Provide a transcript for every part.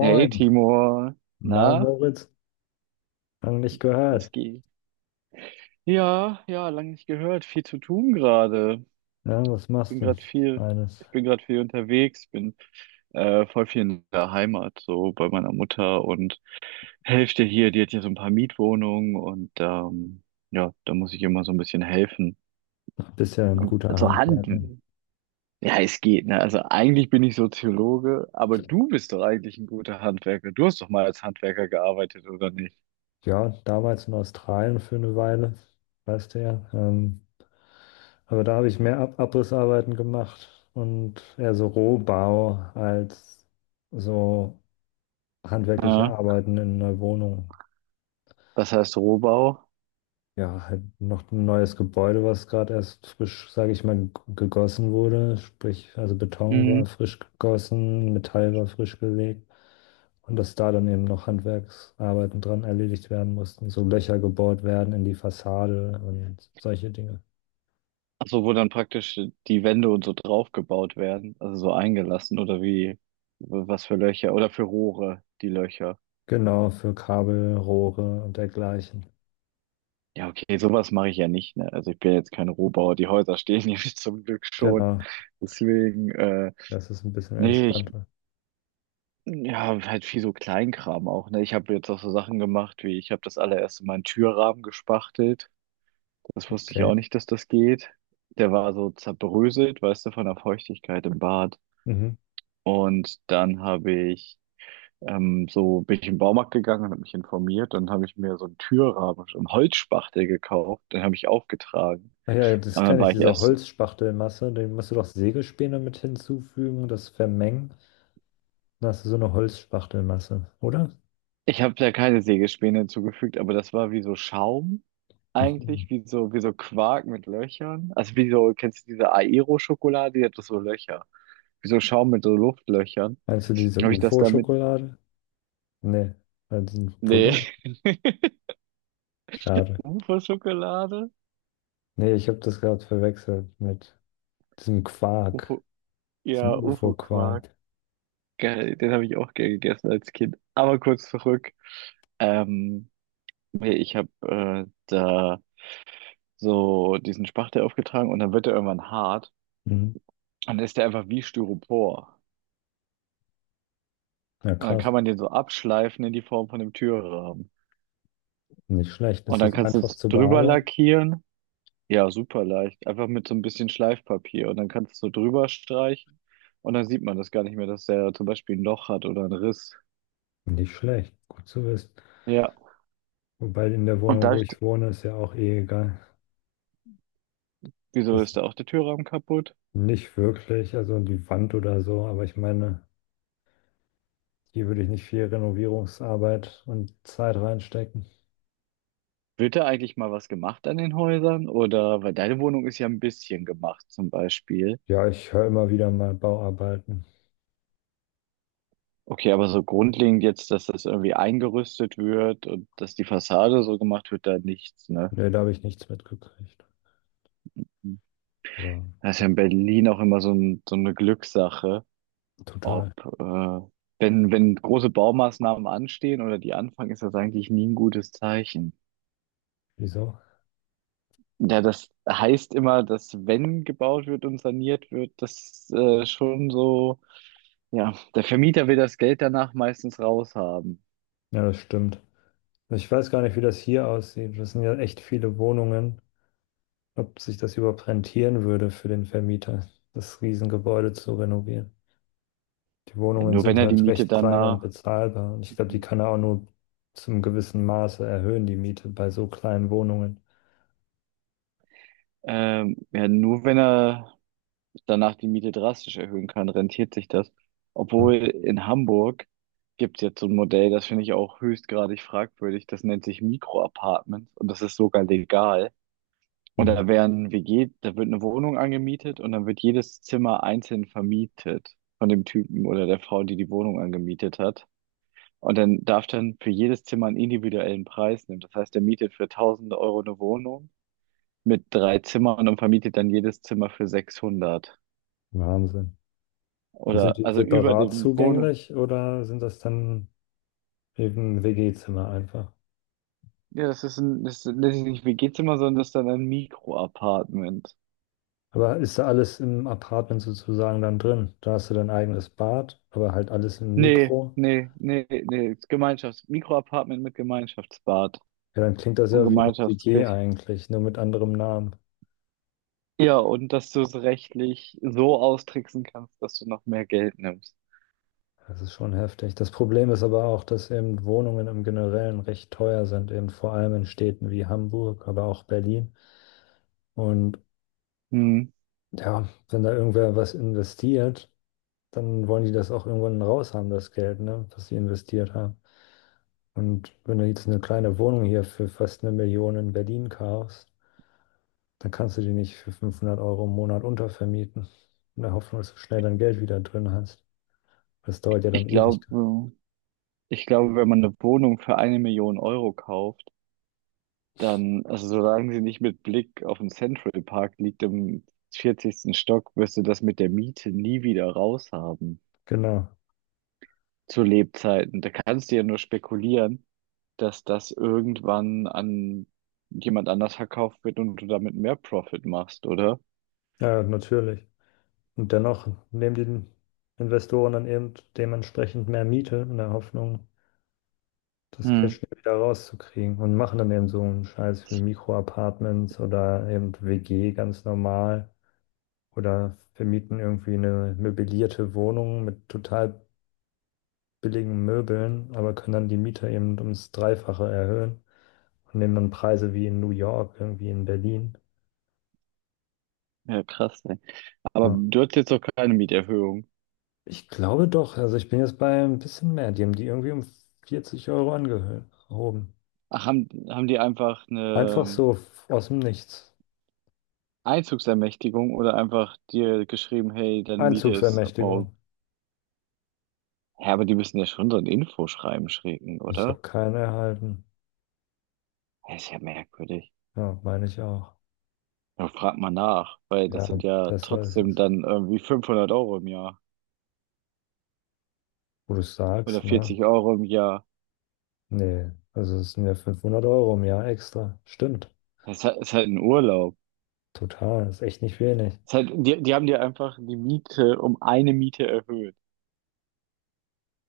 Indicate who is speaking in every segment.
Speaker 1: Hey Timur,
Speaker 2: na
Speaker 1: na,
Speaker 2: Moritz, lang nicht
Speaker 1: was
Speaker 2: gehört.
Speaker 1: geht? Ja, ja, lange nicht gehört. Viel zu tun gerade.
Speaker 2: Ja, was machst
Speaker 1: Bin
Speaker 2: du?
Speaker 1: gerade viel,
Speaker 2: Eines.
Speaker 1: Ich bin gerade viel unterwegs, bin voll viel in der Heimat, so bei meiner Mutter und Hälfte hier, die hat hier so ein paar Mietwohnungen und ja, da muss ich immer so ein bisschen helfen.
Speaker 2: Bist ja ein guter
Speaker 1: Also Hand,
Speaker 2: Handwerker.
Speaker 1: ja, es geht, ne? Also eigentlich bin ich Soziologe, aber du bist doch eigentlich ein guter Handwerker. Du hast doch mal als Handwerker gearbeitet, oder nicht?
Speaker 2: Ja, damals in Australien für eine Weile, weißt du ja. Aber da habe ich mehr Ab Abrissarbeiten gemacht und eher so Rohbau als so handwerkliche
Speaker 1: Ja,
Speaker 2: Arbeiten in einer Wohnung.
Speaker 1: das heißt Rohbau.
Speaker 2: Ja, halt noch ein neues Gebäude, was gerade erst frisch, sage ich mal, gegossen wurde. Sprich, also Beton war
Speaker 1: Mhm.
Speaker 2: frisch gegossen, Metall war frisch gelegt. Und dass da dann eben noch Handwerksarbeiten dran erledigt werden mussten, so Löcher gebohrt werden in die Fassade und solche Dinge.
Speaker 1: Also wo dann praktisch die Wände und so draufgebaut werden, also so eingelassen oder wie, was für Löcher oder für Rohre, die Löcher.
Speaker 2: Genau, für Kabel, Rohre und dergleichen.
Speaker 1: Ja, okay, sowas mache ich ja nicht, ne? Also ich bin jetzt kein Rohbauer, die Häuser stehen hier zum Glück schon.
Speaker 2: Genau,
Speaker 1: Deswegen,
Speaker 2: das ist ein bisschen
Speaker 1: nee,
Speaker 2: entspannter.
Speaker 1: ja, halt viel so Kleinkram auch, ne? Ich habe jetzt auch so Sachen gemacht, wie ich habe das allererste Mal einen Türrahmen gespachtelt. Das wusste ich
Speaker 2: Okay.
Speaker 1: auch nicht, dass das geht. Der war so zerbröselt, weißt du, von der Feuchtigkeit im Bad.
Speaker 2: Mhm.
Speaker 1: Und dann habe ich so bin ich in den Baumarkt gegangen und habe mich informiert. Dann habe ich mir so einen Türrahmen, so einen Holzspachtel gekauft. Den habe ich aufgetragen.
Speaker 2: Ach ja, das
Speaker 1: Und dann
Speaker 2: kenne
Speaker 1: war
Speaker 2: ich,
Speaker 1: ich
Speaker 2: diese
Speaker 1: erst,
Speaker 2: Holzspachtelmasse, die musst du doch Sägespäne mit hinzufügen und das vermengen. Dann hast du so eine Holzspachtelmasse, oder?
Speaker 1: Ich habe da keine Sägespäne hinzugefügt, aber das war wie so Schaum
Speaker 2: Mhm.
Speaker 1: eigentlich, wie so Quark mit Löchern. Also wie so, kennst du diese Aero-Schokolade, die hat doch so Löcher. Wie so Schaum mit so Luftlöchern.
Speaker 2: Meinst du diese
Speaker 1: Dann Habe ich das damit,
Speaker 2: UFO-Schokolade? Nee, also ein
Speaker 1: Nee,
Speaker 2: Pudding? Schade.
Speaker 1: UFO-Schokolade?
Speaker 2: Nee, ich habe das gerade verwechselt mit diesem Quark,
Speaker 1: UFO,
Speaker 2: diesem
Speaker 1: ja, UFO-Quark.
Speaker 2: UFO-Quark.
Speaker 1: Geil, den habe ich auch gern gegessen als Kind. Aber kurz zurück. Ähm, Nee, ich habe da so diesen Spachtel aufgetragen und dann wird er irgendwann hart
Speaker 2: Mhm.
Speaker 1: und dann ist der einfach wie Styropor.
Speaker 2: Ja,
Speaker 1: Und dann
Speaker 2: krass.
Speaker 1: kann man den so abschleifen in die Form von einem Türrahmen.
Speaker 2: Nicht schlecht.
Speaker 1: Und
Speaker 2: Ist
Speaker 1: dann
Speaker 2: das
Speaker 1: kannst du
Speaker 2: einfach
Speaker 1: es
Speaker 2: zu
Speaker 1: drüber
Speaker 2: bearbeiten?
Speaker 1: lackieren. Ja, super leicht. Einfach mit so ein bisschen Schleifpapier. Und dann kannst du es so drüber streichen. Und dann sieht man das gar nicht mehr, dass der zum Beispiel ein Loch hat oder einen Riss.
Speaker 2: Nicht schlecht. Gut zu wissen.
Speaker 1: Ja.
Speaker 2: Wobei in der
Speaker 1: Und
Speaker 2: Wohnung,
Speaker 1: da,
Speaker 2: wo ich wohne, ist ja auch eh egal.
Speaker 1: wieso
Speaker 2: Das
Speaker 1: ist da auch der Türrahmen kaputt?
Speaker 2: nicht wirklich, also die Wand oder so, aber ich meine, hier würde ich nicht viel Renovierungsarbeit und Zeit reinstecken.
Speaker 1: Wird da eigentlich mal was gemacht an den Häusern? Oder, weil deine Wohnung ist ja ein bisschen gemacht zum Beispiel.
Speaker 2: Ja, ich höre immer wieder mal Bauarbeiten.
Speaker 1: Okay, aber so grundlegend jetzt, dass das irgendwie eingerüstet wird und dass die Fassade so gemacht wird, da nichts, ne?
Speaker 2: Nee, da habe ich nichts mitgekriegt. Aber
Speaker 1: Das ist ja in Berlin auch immer so, so eine Glückssache, ob,
Speaker 2: total.
Speaker 1: äh, wenn, wenn große Baumaßnahmen anstehen oder die anfangen, ist das eigentlich nie ein gutes Zeichen.
Speaker 2: Wieso?
Speaker 1: Ja, das heißt immer, dass wenn gebaut wird und saniert wird, ja, der Vermieter will das Geld danach meistens raushaben.
Speaker 2: Ja, das stimmt. Ich weiß gar nicht, wie das hier aussieht. Das sind ja echt viele Wohnungen, ob sich das überhaupt rentieren würde für den Vermieter, das Riesengebäude zu renovieren. Die
Speaker 1: Ja,
Speaker 2: Wohnungen
Speaker 1: nur wenn
Speaker 2: sind
Speaker 1: er die
Speaker 2: halt
Speaker 1: Miete
Speaker 2: recht klein und
Speaker 1: danach,
Speaker 2: bezahlbar und ich glaube, die kann er auch nur zum gewissen Maße erhöhen, die Miete bei so kleinen Wohnungen.
Speaker 1: ja, nur wenn er danach die Miete drastisch erhöhen kann, rentiert sich das. Obwohl
Speaker 2: Ja.
Speaker 1: in Hamburg gibt es jetzt so ein Modell, das finde ich auch höchstgradig fragwürdig, das nennt sich Mikroapartments und das ist sogar legal. Und
Speaker 2: Mhm.
Speaker 1: da werden WG, da wird eine Wohnung angemietet und dann wird jedes Zimmer einzeln vermietet von dem Typen oder der Frau, die die Wohnung angemietet hat. Und dann darf dann für jedes Zimmer einen individuellen Preis nehmen. Das heißt, er mietet für tausende Euro eine Wohnung mit drei Zimmern und vermietet dann jedes Zimmer für sechshundert.
Speaker 2: Wahnsinn. Und sind
Speaker 1: Oder,
Speaker 2: die
Speaker 1: also über
Speaker 2: separat
Speaker 1: dem Wohnen.
Speaker 2: zugänglich oder sind das dann eben WG-Zimmer einfach?
Speaker 1: Ja, das nennt sich nicht WG-Zimmer, sondern das ist dann ein Mikroapartment.
Speaker 2: Aber ist da alles im Apartment sozusagen dann drin? Da hast du dein eigenes Bad, aber halt alles im
Speaker 1: Nee,
Speaker 2: Mikro.
Speaker 1: nee, nee, nee, Gemeinschafts-, Mikroapartment mit Gemeinschaftsbad
Speaker 2: Ja, dann klingt das
Speaker 1: und
Speaker 2: ja wie eine WG
Speaker 1: Gemeinschaftsküche.
Speaker 2: eigentlich, nur mit anderem Namen.
Speaker 1: Ja, und dass du es rechtlich so austricksen kannst, dass du noch mehr Geld nimmst.
Speaker 2: Das ist schon heftig. Das Problem ist aber auch, dass eben Wohnungen im Generellen recht teuer sind, eben vor allem in Städten wie Hamburg, aber auch Berlin. Und
Speaker 1: Hm.
Speaker 2: ja, wenn da irgendwer was investiert, dann wollen die das auch irgendwann raus haben, das Geld, ne, was sie investiert haben. Und wenn du jetzt eine kleine Wohnung hier für fast 1 Million in Berlin kaufst, dann kannst du die nicht für 500 Euro im Monat untervermieten. In der Hoffnung, dass du schnell dein Geld wieder drin hast. Das dauert ja dann
Speaker 1: Ich
Speaker 2: ewig.
Speaker 1: glaube, Ich glaube, wenn man eine Wohnung für eine Million Euro kauft, dann, also solange sie nicht mit Blick auf den Central Park liegt im vierzigsten Stock, wirst du das mit der Miete nie wieder raushaben
Speaker 2: Genau.
Speaker 1: zu Lebzeiten. Da kannst du ja nur spekulieren, dass das irgendwann an jemand anders verkauft wird und du damit mehr Profit machst, oder?
Speaker 2: Ja, natürlich. Und dennoch nehmen die Investoren dann eben dementsprechend mehr Miete in der Hoffnung, das Geld
Speaker 1: Hm.
Speaker 2: schnell wieder rauszukriegen und machen dann eben so einen Scheiß wie Mikroapartments oder eben WG ganz normal oder vermieten irgendwie eine möblierte Wohnung mit total billigen Möbeln, aber können dann die Miete eben ums Dreifache erhöhen und nehmen dann Preise wie in New York, irgendwie in Berlin.
Speaker 1: Ja, krass, aber
Speaker 2: Ja.
Speaker 1: du hattest jetzt doch keine Mieterhöhung.
Speaker 2: Ich glaube doch, also ich bin jetzt bei ein bisschen mehr, die haben die irgendwie um 40 Euro angehoben.
Speaker 1: Ach, haben die einfach
Speaker 2: Einfach
Speaker 1: eine
Speaker 2: so aus dem Nichts.
Speaker 1: Einzugsermächtigung oder einfach dir geschrieben, hey, deine Miete ist ab morgen.
Speaker 2: Einzugsermächtigung.
Speaker 1: Ja, aber die müssen ja schon so ein Infoschreiben schicken,
Speaker 2: Ich habe
Speaker 1: oder?
Speaker 2: keine erhalten.
Speaker 1: Das ist ja merkwürdig.
Speaker 2: Ja, meine ich auch.
Speaker 1: Ja, frag mal nach, weil das
Speaker 2: Ja,
Speaker 1: sind ja
Speaker 2: besser ist
Speaker 1: trotzdem
Speaker 2: es.
Speaker 1: dann irgendwie 500 Euro im Jahr
Speaker 2: Wo du
Speaker 1: oder
Speaker 2: sagst, ne?
Speaker 1: 40 Euro im Jahr.
Speaker 2: Nee, also es sind ja 500 Euro im Jahr extra. Stimmt.
Speaker 1: Das ist halt ein Urlaub.
Speaker 2: Total. Ist echt nicht wenig.
Speaker 1: Ist halt, die haben dir einfach die Miete um eine Miete erhöht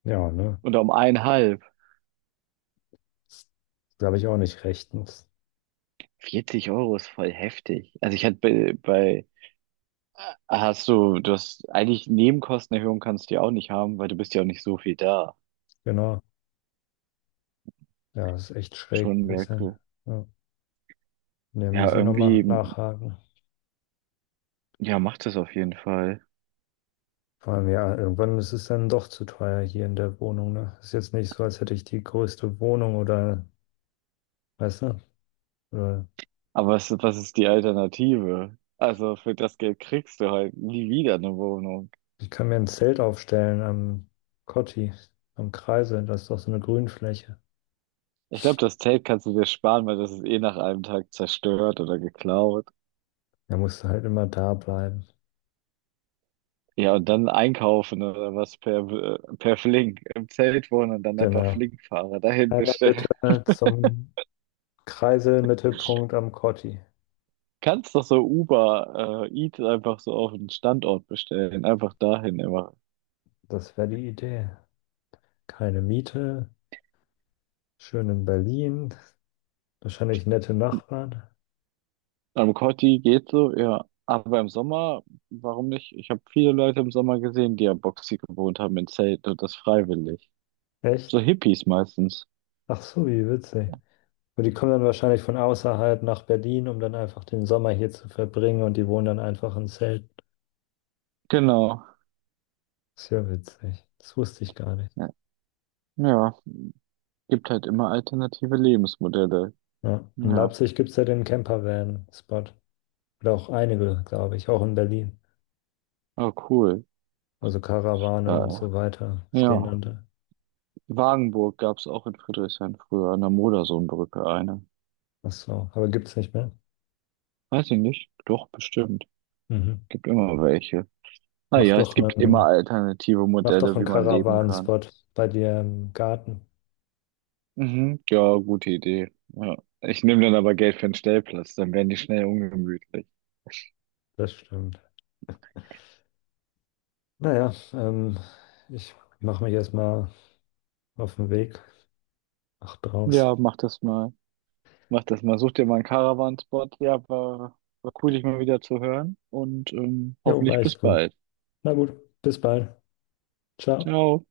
Speaker 2: Ja, ne?
Speaker 1: oder um eineinhalb.
Speaker 2: Das glaube ich auch nicht rechtens.
Speaker 1: Vierzig Euro ist voll heftig. Also ich hatte bei. Hast du, du hast eigentlich Nebenkostenerhöhung kannst du ja auch nicht haben, weil du bist ja auch nicht so viel da.
Speaker 2: Genau. Ja, ist echt schräg
Speaker 1: Schon
Speaker 2: ein bisschen.
Speaker 1: Merkel.
Speaker 2: Ja. Ne,
Speaker 1: Ja,
Speaker 2: muss ich nochmal
Speaker 1: irgendwie,
Speaker 2: nachhaken.
Speaker 1: ja, macht das auf jeden Fall.
Speaker 2: Vor allem, ja, irgendwann ist es dann doch zu teuer hier in der Wohnung, ne? Ist jetzt nicht so, als hätte ich die größte Wohnung oder, weißt du? Äh,
Speaker 1: Aber was, was ist die Alternative? Also für das Geld kriegst du halt nie wieder eine Wohnung.
Speaker 2: Ich kann mir ein Zelt aufstellen am Kotti, am Kreisel. Das ist doch so eine Grünfläche.
Speaker 1: Ich glaube, das Zelt kannst du dir sparen, weil das ist eh nach einem Tag zerstört oder geklaut.
Speaker 2: Da musst du halt immer da bleiben.
Speaker 1: Ja, und dann einkaufen oder was per Flink. Im Zelt wohnen und dann einfach
Speaker 2: Genau.
Speaker 1: Flinkfahrer dahin
Speaker 2: Einmal bitte
Speaker 1: bestellen.
Speaker 2: zum Kreiselmittelpunkt am Kotti.
Speaker 1: Kannst doch so Uber Eats einfach so auf den Standort bestellen. Einfach dahin immer.
Speaker 2: Das wäre die Idee. Keine Miete, schön in Berlin, wahrscheinlich nette Nachbarn.
Speaker 1: Am Kotti geht so, ja. Aber im Sommer, warum nicht? Ich habe viele Leute im Sommer gesehen, die am Boxi gewohnt haben in Zelten und das freiwillig. So
Speaker 2: Echt?
Speaker 1: Hippies meistens.
Speaker 2: Ach so, wie witzig. Und die kommen dann wahrscheinlich von außerhalb nach Berlin, um dann einfach den Sommer hier zu verbringen und die wohnen dann einfach in Zelten.
Speaker 1: Genau.
Speaker 2: Ist ja witzig. Das wusste ich gar nicht.
Speaker 1: Ja. Ja. Gibt halt immer alternative Lebensmodelle.
Speaker 2: Ja. In
Speaker 1: Ja.
Speaker 2: Leipzig gibt es ja den Campervan-Spot. Oder auch einige, glaube ich, auch in Berlin.
Speaker 1: Oh, cool.
Speaker 2: Also Karawane und
Speaker 1: Ja.
Speaker 2: so weiter stehen dann
Speaker 1: Ja.
Speaker 2: da.
Speaker 1: Wagenburg gab es auch in Friedrichshain früher, an der Modersohnbrücke eine.
Speaker 2: Ach so, aber gibt es nicht mehr.
Speaker 1: Weiß ich nicht. Doch, bestimmt.
Speaker 2: Mhm.
Speaker 1: Gibt immer welche.
Speaker 2: Mach
Speaker 1: Naja, es
Speaker 2: doch
Speaker 1: gibt immer
Speaker 2: einen,
Speaker 1: alternative
Speaker 2: mach doch
Speaker 1: Modelle,
Speaker 2: einen
Speaker 1: wie man leben kann.
Speaker 2: Karawanen-Spot bei dir im Garten.
Speaker 1: Mhm, ja, gute Idee. Ja. Ich nehme dann aber Geld für einen Stellplatz, dann werden die schnell ungemütlich.
Speaker 2: Das stimmt. Naja, ich mache mich erstmal auf den Weg. Mach draus.
Speaker 1: Ja, mach das mal. Mach das mal. Such dir mal einen Caravan-Spot. Ja, war cool, dich mal wieder zu hören und
Speaker 2: Jo, war
Speaker 1: hoffentlich bis
Speaker 2: echt gut.
Speaker 1: bald.
Speaker 2: Na gut, bis bald. Ciao.
Speaker 1: Ciao.